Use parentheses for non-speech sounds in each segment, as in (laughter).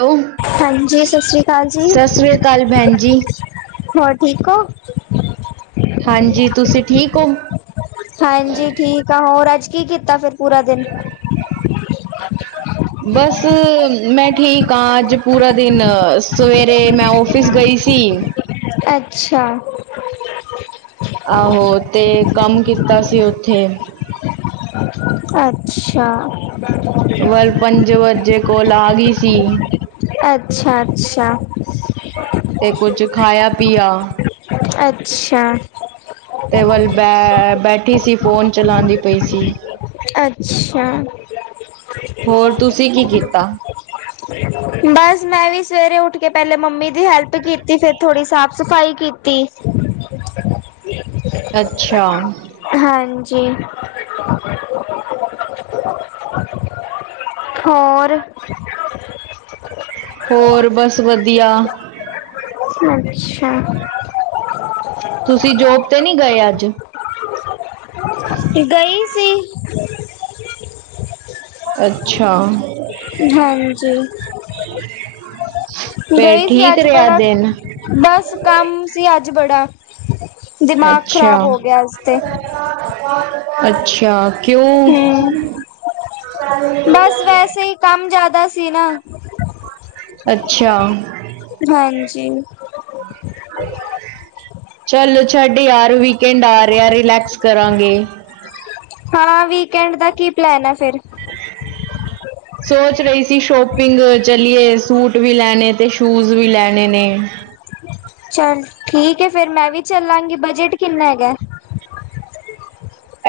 Hello ਹਾਂਜੀ ਸਤਿ ਸ੍ਰੀ ਅਕਾਲ ਜੀ। ਸਤਿ ਸ੍ਰੀ ਅਕਾਲ ਭੈਣ ਜੀ ਹੋਰ ਠੀਕ ਹੋ। ਹਾਂਜੀ, ਤੁਸੀਂ ਠੀਕ ਹੋ। ਹਾਂਜੀ ਠੀਕ ਆ ਹੋਰ ਅੱਜ ਕੀ ਕੀਤਾ ਫਿਰ ਪੂਰਾ ਦਿਨ। (inaudible) ਬਸ ਮੈਂ ਠੀਕ ਹਾਂ ਅੱਜ ਪੂਰਾ ਦਿਨ ਸਵੇਰੇ ਮੈਂ ਔਫਿਸ ਗਈ ਸੀ। ਅੱਛਾ। ਆਹੋ ਤੇ ਕੰਮ ਕੀਤਾ ਸੀ ਉੱਥੇ। ਅੱਛਾ। ਵੱਲ ਪੰਜ ਵਜੇ ਕੌਲ ਆ ਗਈ ਸੀ। ਅੱਛਾ, ਅੱਛਾ। ਤੇ ਕੁੱਛ ਖਾਇਆ ਪੀਆਂ। ਅੱਛਾ। ਤੇ ਵੱਲ ਬੈ ਬੈਠੀ ਸੀ। ਫੋਨ ਚਲਾਉਂਦੀ ਪਈ ਸੀ। ਅੱਛਾ। ਹੋਰ ਤੁਸੀਂ ਕੀ ਕੀਤਾ। ਬਸ ਮੈਂ ਵੀ ਸਵੇਰੇ ਉੱਠ ਕੇ ਪਹਿਲੇ ਮੰਮੀ ਦੀ ਹੈਲਪ ਕੀਤੀ ਫੇਰ ਥੋੜ੍ਹੀ ਸਾਫ਼ ਸਫ਼ਾਈ ਕੀਤੀ। ਹੂੰ। (inaudible) ਹੂੰ। ਅੱਛਾ ਹਾਂਜੀ। ਹੋਰ। ਹੋਰ ਬਸ ਵਧੀਆ। ਅੱਛਾ। ਤੁਸੀਂ ਜੋਬ ਤੇ ਨਹੀਂ ਗਏ ਅੱਜ। ਗਈ ਸੀ। ਅੱਛਾ। ਹਾਂਜੀ। ਫੇਰ ਗਈ ਸੀ ਠੀਕ ਅੱਜ ਰਿਹਾ ਬੜਾ ਦਿਨ। ਬਸ ਕੰਮ ਸੀ ਅੱਜ ਬੜਾ, ਦਿਮਾਗ ਅੱਛਾ ਖ਼ਰਾਬ ਹੋ ਗਿਆ ਅੱਜ ਤੇ। ਅੱਛਾ ਕਿਉਂ। ਹੂੰ ਬ ਵੈਸੇ ਹੀ ਕੰਮ ਜ਼ਿਆਦਾ ਸੀ ਨਾ। ਅੱਛਾ। ਹਾਂਜੀ। ਹਾਂਜੀ। ਚਲੋ ਛੱਡ ਯਾਰ ਵੀਕਐਂਡ ਆ ਰਿਹਾ ਰਿਲੈਕਸ ਕਰਾਂਗੇ। ਹਾਂ ਵੀਕਐਂਡ ਦਾ ਕੀ ਪਲੈਨ ਆ ਫਿਰ। (inaudible) ਸੋਚ ਰਹੀ ਸੀ। ਸ਼ੋਪਿੰਗ ਚਲੀਏ ਸੂਟ ਵੀ ਲੈਣੇ ਤੇ ਸ਼ੂਜ਼ ਵੀ ਲੈਣੇ ਨੇ। ਚੱਲ ਠੀਕ ਹੈ ਫੇਰ ਮੈਂ ਵੀ ਚੱਲਾਂਗੀ ਬਜਟ ਕਿੰਨਾ ਹੈਗਾ ਹੈ।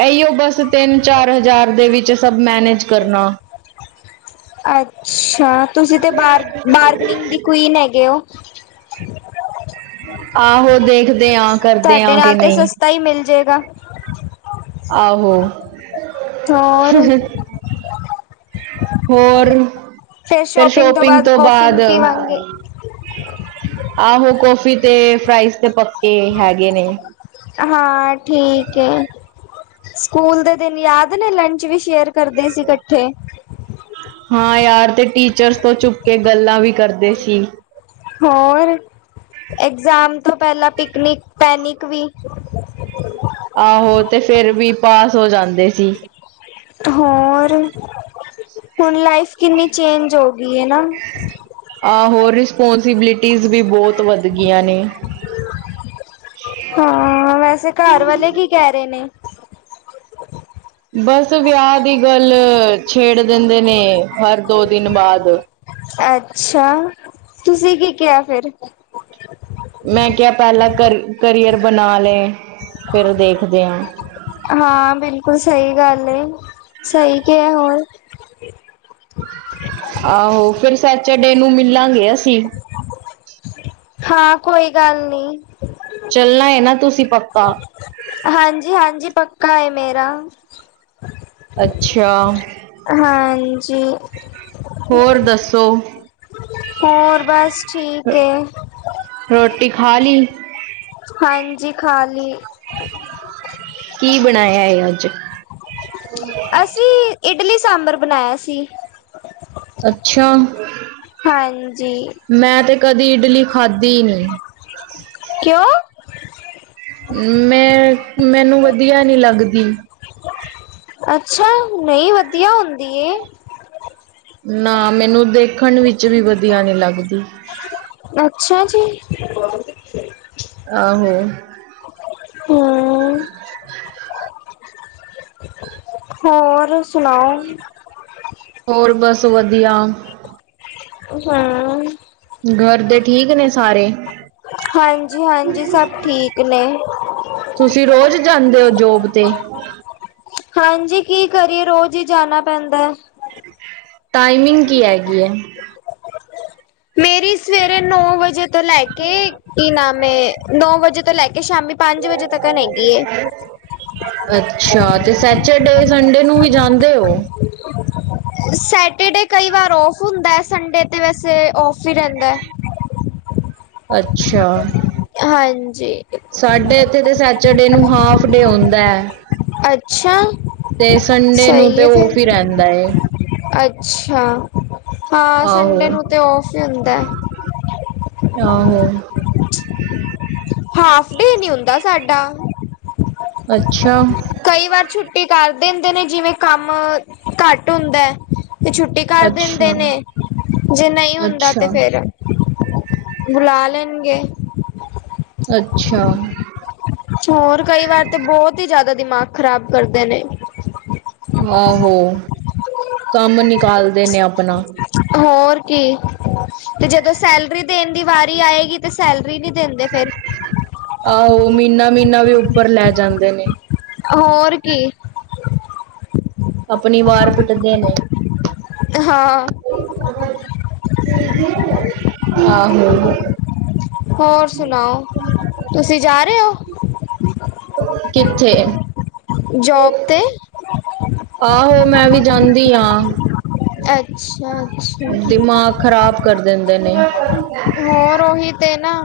ਇਹੀਓ ਬਸ ਤਿੰਨ ਚਾਰ ਹਜ਼ਾਰ ਦੇ ਵਿੱਚ ਸਭ ਮੈਨੇਜ ਕਰਨਾ। ਅੱਛਾ ਤੁਸੀਂ ਤੇ ਬਾਹਰ ਬਾਰਗਨਿੰਗ ਦੀ ਕੁਈਨ ਹੈਗੇ ਹੋ। ਆਹੋ ਦੇਖਦੇ। ਆਂ ਕਰਦੇ ਤੁਹਾਡੇ ਆਂ ਕਿ ਨਾਲ ਤੇ ਨਹੀਂ ਸਸਤਾ ਹੀ ਮਿਲਜੇਗਾ। ਆਹੋ। ਹੋਰ ਹੋਰ, ਫਿਰ ਸ਼ੋਪਿੰਗ ਤੋਂ ਬਾਅਦ। ਆਹੋ ਕਾਫ਼ੀ ਤੇ ਫਰਾਈਜ਼ ਤੇ ਪੱਕੇ ਹੈਗੇ ਨੇ। ਹਾਂ ਠੀਕ ਹੈ, ਸਕੂਲ ਦੇ ਦਿਨ ਯਾਦ ਨੇ ਲੰਚ ਵੀ ਸ਼ੇਅਰ। ਕਰਦੇ ਸੀ ਇਕੱਠੇ। ਹਾਂ ਯਾਰ, ਤੇ ਟੀਚਰਸ ਤੋਂ ਛੁਪ ਕੇ ਗੱਲਾਂ ਵੀ ਕਰਦੇ ਸੀ। ਹੋਰ ਐਗਜ਼ਾਮ ਤੋਂ ਪਹਿਲਾਂ ਪਿਕਨਿਕ ਪੈਨਿਕ ਵੀ। ਆਹੋ ਤੇ ਫੇਰ ਵੀ ਪਾਸ ਹੋ ਜਾਂਦੇ ਸੀ। ਹੋਰ, ਹੁਣ ਲਾਈਫ ਕਿੰਨੀ ਚੇਂਜ ਹੋ ਗਈ ਏ ਨਾ। ਆਹੋ, ਰਿਸਪੋਂਸੀਬਿਲਿਟੀਜ਼ ਵੀ ਬਹੁਤ ਵੱਧ ਗਈਆਂ ਨੇ। ਹਾਂ, ਵੈਸੇ ਘਰ ਵਾਲੇ ਕੀ ਕਹਿ ਰਹੇ ਨੇ? ਬਸ ਵਿਆਹ ਦੀ ਗੱਲ ਛੇੜ ਦੇੰਦੇ ਨੇ ਹਰ ਦੋ ਦਿਨ ਬਾਦ। ਅੱਛਾ, ਤੁਸੀਂ ਕੀ ਕਿਹਾ ਫਿਰ? ਮੈਂ ਕਿਹਾ ਪਹਿਲਾਂ ਕਰ ਕਰੀਅਰ ਬਣਾ ਲਏ ਫਿਰ ਦੇਖਦੇ ਹਾਂ। ਹਾਂ, ਬਿਲਕੁਲ ਸਹੀ ਗੱਲ ਏ ਸਹੀ ਕਿਹਾ ਹੋਰ। ਆਹੋ, ਫਿਰ ਸੈਚਡੇ ਨੂੰ ਮਿਲਾਂਗੇ ਅਸੀਂ। ਹਾਂ, ਕੋਈ ਗੱਲ ਨੀ। ਚੱਲਣਾ ਏ ਨਾ ਤੁਸੀਂ ਪੱਕਾ? ਹਾਂਜੀ ਹਾਂਜੀ, ਪੱਕਾ ਏ ਮੇਰਾ। ਅੱਛਾ। ਹਾਂਜੀ। ਹੋਰ ਦੱਸੋ? ਹੋਰ, ਬਸ ਠੀਕ ਏ। ਰੋਟੀ ਖਾ ਲੀ? ਹਾਂਜੀ ਖਾਲੀ। ਕੀ ਬਣਾਇਆ ਏ ਅੱਜ? ਅਸੀਂ ਇਡਲੀ ਸਾਂਬਰ ਬਣਾਇਆ ਸੀ। ਅੱਛਾ। ਹਾਂਜੀ ਮੈਂ ਤੇ ਕਦੀ ਇਡਲੀ ਖਾਧੀ ਨੀ। ਕਿਉਂ ਮੈਂ ਮੈਨੂੰ ਵਧੀਆ ਨੀ ਲੱਗਦੀ। ਅੱਛਾ, ਨਹੀਂ ਵਧੀਆ ਹੁੰਦੀ ਏ। ਨਾ ਮੈਨੂੰ ਦੇਖਣ ਵਿੱਚ ਵੀ ਵਧੀਆ ਨੀ ਲੱਗਦੀ। ਅੱਛਾ ਜੀ। ਆਹੋ। ਹੂੰ, (inaudible) ਹੋਰ, ਸੁਣਾਓ? ਹੋਰ, ਬਸ ਵਧੀਆ। ਹਾਂ। ਘਰ ਦੇ ਠੀਕ ਨੇ ਸਾਰੇ? ਹਾਂਜੀ ਹਾਂਜੀ, ਸਭ ਠੀਕ ਨੇ। ਤੁਸੀਂ ਰੋਜ਼ ਜਾਂਦੇ ਹੋ ਜੋਬ ਤੇ? ਹਾਂਜੀ, ਕੀ ਕਰੀਏ ਰੋਜ਼ ਹੀ ਜਾਣਾ ਪੈਂਦੈ। ਟਾਈਮਿੰਗ ਕੀ ਹੈਗੀ ਹੈ? ਮੇਰੀ ਸਵੇਰੇ ਨੌ ਵਜੇ ਤੋਂ ਲੈ ਕੇ ਕੀ ਨਾਮ ਏ ਨੌ ਵਜੇ ਤੋਂ ਲੈ ਕੇ ਸ਼ਾਮੀ ਪੰਜ ਵਜੇ ਤੱਕਣ ਹੈਗੀ ਏ। ਅੱਛਾ ਤੇ ਸੈਚਰਡੇ ਸੰਡੇ ਨੂੰ ਵੀ ਜਾਂਦੇ ਹੋ? ਸੈਟਰਡੇ ਕਈ ਵਾਰ ਔਫ ਹੁੰਦਾ, ਸੰਡੇ ਤੇ ਵੈਸੇ ਔਫ ਹੀ ਰਹਿੰਦਾ। ਅੱਛਾ, ਹਾਂਜੀ, ਸਾਡੇ ਇੱਥੇ ਦੇ ਸੈਟ ਚਰਡੇ ਨੂੰ ਹਾਫ ਡੇ ਹੁੰਦਾ। ਅੱਛਾ। ਤੇ ਸੰਡੇ ਨੂੰ ਸਹੀ ਤੇ ਏ ਔਫ ਹੀ ਫਿਰ। ਰਹਿੰਦਾ ਏ। ਅੱਛਾ, ਹਾਂ ਸੰਡੇ ਆਹੋ ਨੂੰ ਤੇ ਔਫ ਈ ਹੁੰਦੈ। ਆਹੋ। ਹਾਫ ਡੇ ਨੀ ਹੁੰਦਾ ਸਾਡਾ। ਅੱਛਾ ਕਈ ਵਾਰ ਛੁੱਟ ਛੁੱਟੀ ਕਾਰ ਦੇੰਦੇ ਨੇ ਜਿਵੇਂ ਕੰਮ ਘੱਟ ਹੁੰਦਾ, ਤੇ ਛੁੱਟੀ ਕਰ ਅੱਛਾ ਦਿੰਦੇ ਨੇ, ਜੇ ਨਹੀਂ ਹੁੰਦਾ ਅੱਛਾ ਤੇ ਫੇਰ ਬੁਲਾ ਲੈਣਗੇ। ਅੱਛਾ। ਹੋਰ ਕਈ ਵਾਰ ਤੇ ਬਹੁਤ ਹੀ ਜ਼ਿਆਦਾ ਦਿਮਾਗ ਖ਼ਰਾਬ ਕਰਦੇ ਨੇ। ਆਹੋ ਕੰਮ ਨਿਕਾਲਦੇ ਨੇ ਆਪਣਾ। ਹੋਰ ਕੀ ਤੇ ਜਦੋਂ ਸੈਲਰੀ ਦੇਣ ਦੀ ਵਾਰੀ ਆਏਗੀ ਤੇ ਸੈਲਰੀ ਨਹੀਂ ਦਿੰਦੇ ਫੇਰ। ਆਹੋ ਮਹੀਨਾ ਮਹੀਨਾ ਵੀ ਉੱਪਰ ਲੈ ਜਾਂਦੇ ਨੇ। ਹੋਰ ਕੀ। ਆਪਣੀ ਵਾਰ ਪਿੱਟਦੇ ਨੇ। ਹਾਂ ਆਹੋ। ਹੋਰ ਸੁਣਾਓ, ਤੁਸੀਂ ਜਾ ਰਹੇ ਹੋ? ਕਿੱਥੇ। ਜੋਬ ਤੇ ਆਹੋ, ਮੈਂ ਵੀ ਜਾਂਦੀ ਹਾਂ। ਅੱਛਾ -ਅੱਛਾ। ਦਿਮਾਗ ਖ਼ਰਾਬ ਕਰ ਦਿੰਦੇ ਨੇ। ਹੋਰ, ਉਹੀ ਤੇ ਨਾ।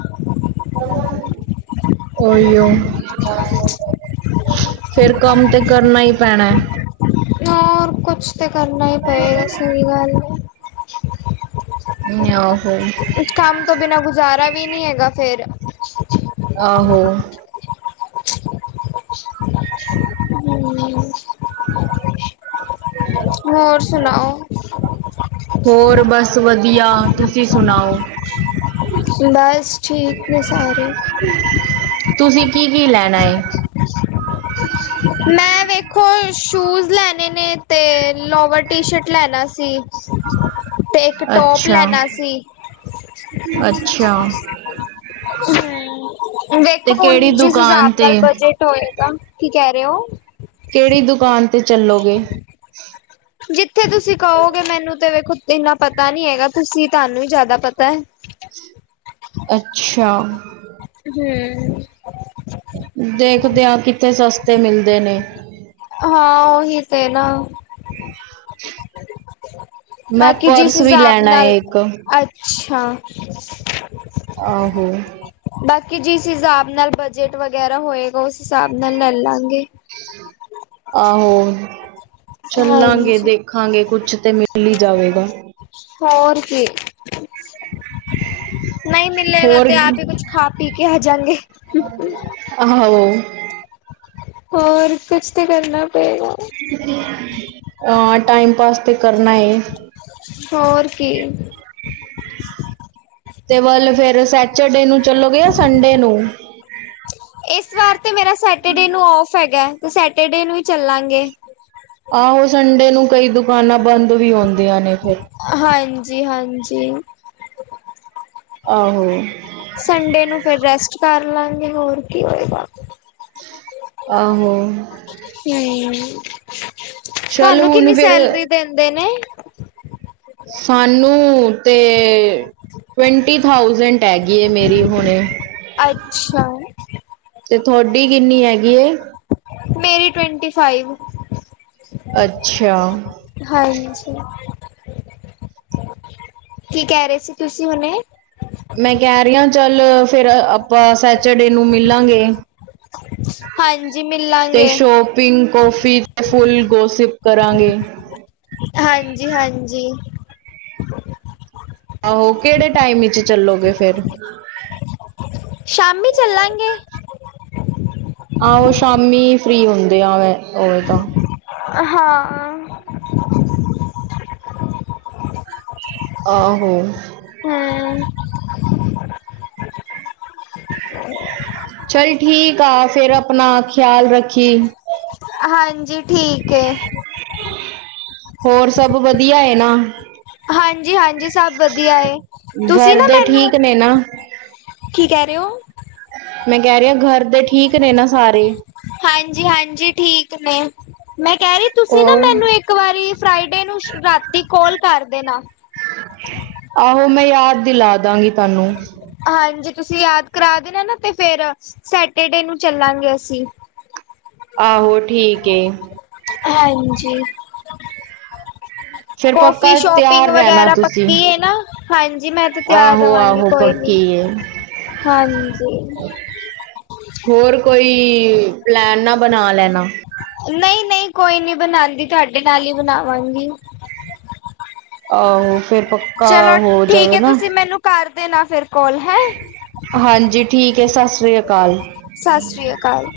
ਉਹੀ ਓ ਫੇਰ, ਕੰਮ ਤੇ ਕਰਨਾ ਹੀ ਪੈਣਾ। ਹੋਰ ਕੁਛ ਤੇ, ਕਰਨਾ ਹੀ ਪਏਗਾ ਸਹੀ ਗੱਲ ਹੈ। ਆਹੋ। ਇਸ ਕੰਮ ਤੋਂ ਬਿਨਾ ਗੁਜ਼ਾਰਾ ਵੀ ਨੀ, ਹੈਗਾ ਫੇਰ। ਆਹੋ। ਹਮ। ਹੋਰ ਸੁਣਾਓ? ਹੋਰ ਬਸ ਵਧੀਆ, ਤੁਸੀਂ ਸੁਣਾਓ? ਬਸ, ਠੀਕ ਨੇ ਸਾਰੇ। ਤੁਸੀਂ, ਕੀ-ਕੀ ਲੈਣਾ ਏ? ਮੈਂ ਵੇਖੋ ਸ਼ੂਜ ਲੈਣੇ ਨੇ, ਤੇ ਲੋਵਰ, ਟੀ- ਸ਼ਰਟ ਲੈਣਾ ਸੀ। ਤੇ, ਇੱਕ ਟੌਪ ਅੱਛਾ ਲੈਣਾ ਸੀ। ਅੱਛਾ। ਹਮ, ਤੇ ਦੇਖੋ ਕਿਹੜੀ ਹੁਣ ਜਿਸ ਦੁਕਾਨ ਹਿਸਾਬ ਤੇ ਨਾਲ ਬਜ- ਟ ਹੋਏਗਾ, ਕੀ ਕਹਿ ਰਹੇ ਹੋ? ਕਿਹੜੀ, ਦੁਕਾਨ ਤੇ ਚੱਲੋਗੇ? ਜਿੱਥੇ ਤੁਸੀਂ ਕਹੋਗੇ, ਮੈਨੂੰ ਤੇ ਵੇਖੋ ਇੰਨਾ ਪਤਾ ਨੀ ਹੈਗਾ, ਤੁਸੀਂ, ਤੁਹਾਨੂੰ ਹੀ ਜ਼ਿਆਦਾ ਪਤਾ ਹੈ। ਅੱਛਾ। ਹਮ। ਦੇਖਦੇ ਆਂ, ਕਿੱਥੇ ਸਸਤੇ ਮਿਲਦੇ ਨੇ। ਹਾਂ, ਉਹੀ ਤੇ ਨਾ। ਮੈਂ ਬਾਕੀ, ਜਿਸ ਪਰਸ ਵੀ ਹਿਸਾਬ ਲੈਣਾ ਹੈ ਨਾਲ ਇੱਕ ਅ ਅੱਛਾ। ਆਹੋ। ਬਾਕੀ ਜਿਸ ਹਿਸਾਬ ਨਾਲ, ਬਜਟ ਵਗੈਰਾ ਹੋਏਗਾ, ਉਸ ਹਿਸਾਬ ਨਾਲ ਲੈ ਲਾਂਗੇ। ਆਹੋ ਚੱਲਾਂਗੇ, ਹਾਂਜੀ ਦੇਖਾਂਗੇ ਕੁਛ ਤੇ ਮਿਲੇਗਾ। ਹੋਰ ਕੀ। ਨਹੀਂ ਮਿਲੇਗਾ, ਹੋਰ ਤੇ ਆਪ ਹੀ ਕੁਛ ਖਾ, ਪੀ ਕੇ ਆ ਜਾਂਗੇ। ਆਹੋ। ਹੋਰ ਕੁਛ ਤਾਂ, ਕਰਨਾ ਪਏਗਾ। ਹਾਂ, ਟਾਈਮ ਪਾਸ ਤੇ ਕਰਨਾ ਏ। ਹੋਰ ਕੀ। ਤੇ, ਵੱਲ ਫੇਰ ਸੈਚਰਡੇ ਨੂੰ ਚਲੋਗੇ ਯਾ ਸੰਡੇ ਨੂੰ? ਇਸ ਵਾਰ ਤੇ ਮੇਰਾ, ਸੈਟਰਡੇ ਨੂੰ ਆਫ ਹੈਗਾ, ਤੇ ਸੈਟਰਡੇ ਨੂੰ ਹੀ ਚੱਲਾਂਗੇ। ਆਹੋ, ਸੰਡੇ ਨੂੰ ਕਈ ਦੁਕਾਨਾਂ ਬੰਦ ਵੀ ਹੁੰਦੀਆਂ ਨੇ ਫਿਰ। ਹਾਂਜੀ- ਹਾਂਜੀ। ਆਹੋ। ਸੰਡੇ ਨੂੰ ਫੇਰ ਰੈਸਟ ਕਰ ਲਵਾਂਗੇ, ਹੋਰ ਕੀ ਹੋਏਗਾ? ਆਹੋ। ਹਮ, ਚੱਲ ਤੁਹਾਨੂੰ ਹੁਣ ਕਿੰਨੀ ਫਿਰ ਸੈਲਰੀ ਦਿੰਦੇ ਨੇ? ਸਾਨੂੰ ਤੇ- ਟਵੰਟੀ ਥਾਊਸੈਂਟ, ਹੈਗੀ ਮੇਰੀ ਹੁਣ। ਅੱਛਾ ਤੇ ਤੁਹਾਡੀ ਕਿੰਨੀ ਹੈਗੀ ਏ? ਮੇਰੀ, ਟਵੰਟੀ ਫਾਈਵ। ਅੱਛਾ। ਹਾਂਜੀ, ਕੀ ਕਹਿ ਰਹੇ ਸੀ ਤੁਸੀਂ ਹੁਣੇ? ਮੈਂ ਕਹਿ ਰਹੀਹਾ ਚੱਲ ਫਿਰ ਆਪਾਂ ਸੈਚਡੇ ਨੂੰ ਮਿਲਾਂਗੇ। ਹਾਂਜੀ ਤੇ ਮਿਲਾਂਗੇ, ਸ਼ੋ- ਸੋ਼ਪਿਗ, ਕੌਫੀ ਅਤੇ ਫੁੱਲ ਗੋਸਿਪ ਕਰਾਂਗੇ। ਹਾਂਜੀ, ਹਾਂਜੀ। ਆਹੋ ਕਿਹੜੇ ਟਾਈਮ ਵਿੱਚ ਚੱਲੋਗੇ ਫੇਿਰ? ਹ ਸ਼ਾਮੀ ਚੱਲਾਂਗੇ। ਆਹੋ ਸ਼ਾਮੀ ਫ੍ਰਰੀ ਹੁੰਦੇ ਆ ਮੈਂ। ਉਵੇਂ ਤਾਂ ਹਾਂ। ਆਹੋ। ਹੂੰ, ਚੱਲ ਠੀਕ ਆ ਫਿਰ ਆਪਣਾ ਖਿਆਲ ਰੱਖੀ। ਹਾਂਜੀ ਠੀਕ ਹੈ। ਹੋਰ ਸਭ ਵਧੀਆ ਏਨਾ? ਹਾਂਜੀ, ਹਾਂਜੀ ਸਭ ਵਧੀਆ। ਤੁਸੀਂ ਘਰ ਨਾ ਦੇ ਮੈਨੂੰ- ਠੀਕ ਨੇ ਨਾ ਕੀ ਕਹਿ ਰਹੇ ਹੋ? ਮੈਂ ਕਹਿ ਰਹੀ ਹਾ ਘਰ ਦੇ ਠੀਕ ਨੇ ਨਾ ਸਾਰੇ। ਹਾਂਜੀ- ਹਾਂਜੀ ਠੀਕ ਨੇ। ਮੈਂ ਕਹਿ ਰਹੀ ਤੁਸੀਂ ਨਾ ਉਹ ਮੈਨੂੰ ਇੱਕ ਵਾਰੀ ਫਰਾਈਡੇ ਨੂੰ ਰਾਤੀ ਕੋਲ ਕਰ ਦੇ ਦੇਣਾ। ਆਹੋ ਮੈਂ ਯਾਦ ਦਿਲਾ ਦਵਾਂਗੀ ਤੁਹਾਨੂੰ। ਹਾਂਜੀ, ਤੁਸੀਂ ਯਾਦ ਕਰਾ ਦੇਣਾ ਨਾ ਤੇ ਫਿਰ ਸੈਟਰਡੇ ਨੂੰ ਚੱਲਾਂਗੇ ਅਸੀਂ। ਆਹੋ ਠੀਕ ਏ। ਹਾਂਜੀ। ਫਿਰ ਕੋਫੀ, ਪੱਕਾ ਸ਼ੋਪਿੰਗ ਤਿਆਰ ਰਹਿਣਾ ਵਗੈਰਾ ਤੁਸੀਂ ਪੱਕੀ ਹੈ ਨਾ। ਹਾਂਜੀ, ਮੈਂ ਤੇ ਤਿਆਰ ਰਹਾਂਗੀ ਕੋਈ ਨੀ। ਕੀ- ਹਾਂਜੀ। ਹੋਰ ਕੋਈ ਪਲੈਨ ਨਾ ਬਣਾ ਲੈਣਾ। ਨਹੀਂ- ਨਹੀਂ ਕੋਈ ਨੀ ਬਣਾਉਂਦੀ ਤੁਹਾਡੇ ਨਾਲ ਹੀ ਬਣਾਵਾਂਗੀ। ਆਹੋ ਫੇਰ ਪੱਕਾ ਚਲੋ ਹੋ ਠੀਕ ਜਾਵੇ ਹੈ ਨਾ। ਤੁਸੀਂ ਮੈਨੂੰ ਕਰ ਦੇਣਾ ਫਿਰ ਕੋਲ। ਹੈ- ਹਾਂਜੀ ਠੀਕ ਹੈ, ਸਤਿ ਸ੍ਰੀ ਅਕਾਲ‌। ਸਤਿ ਸ਼੍ਰੀ ਅਕਾਲ।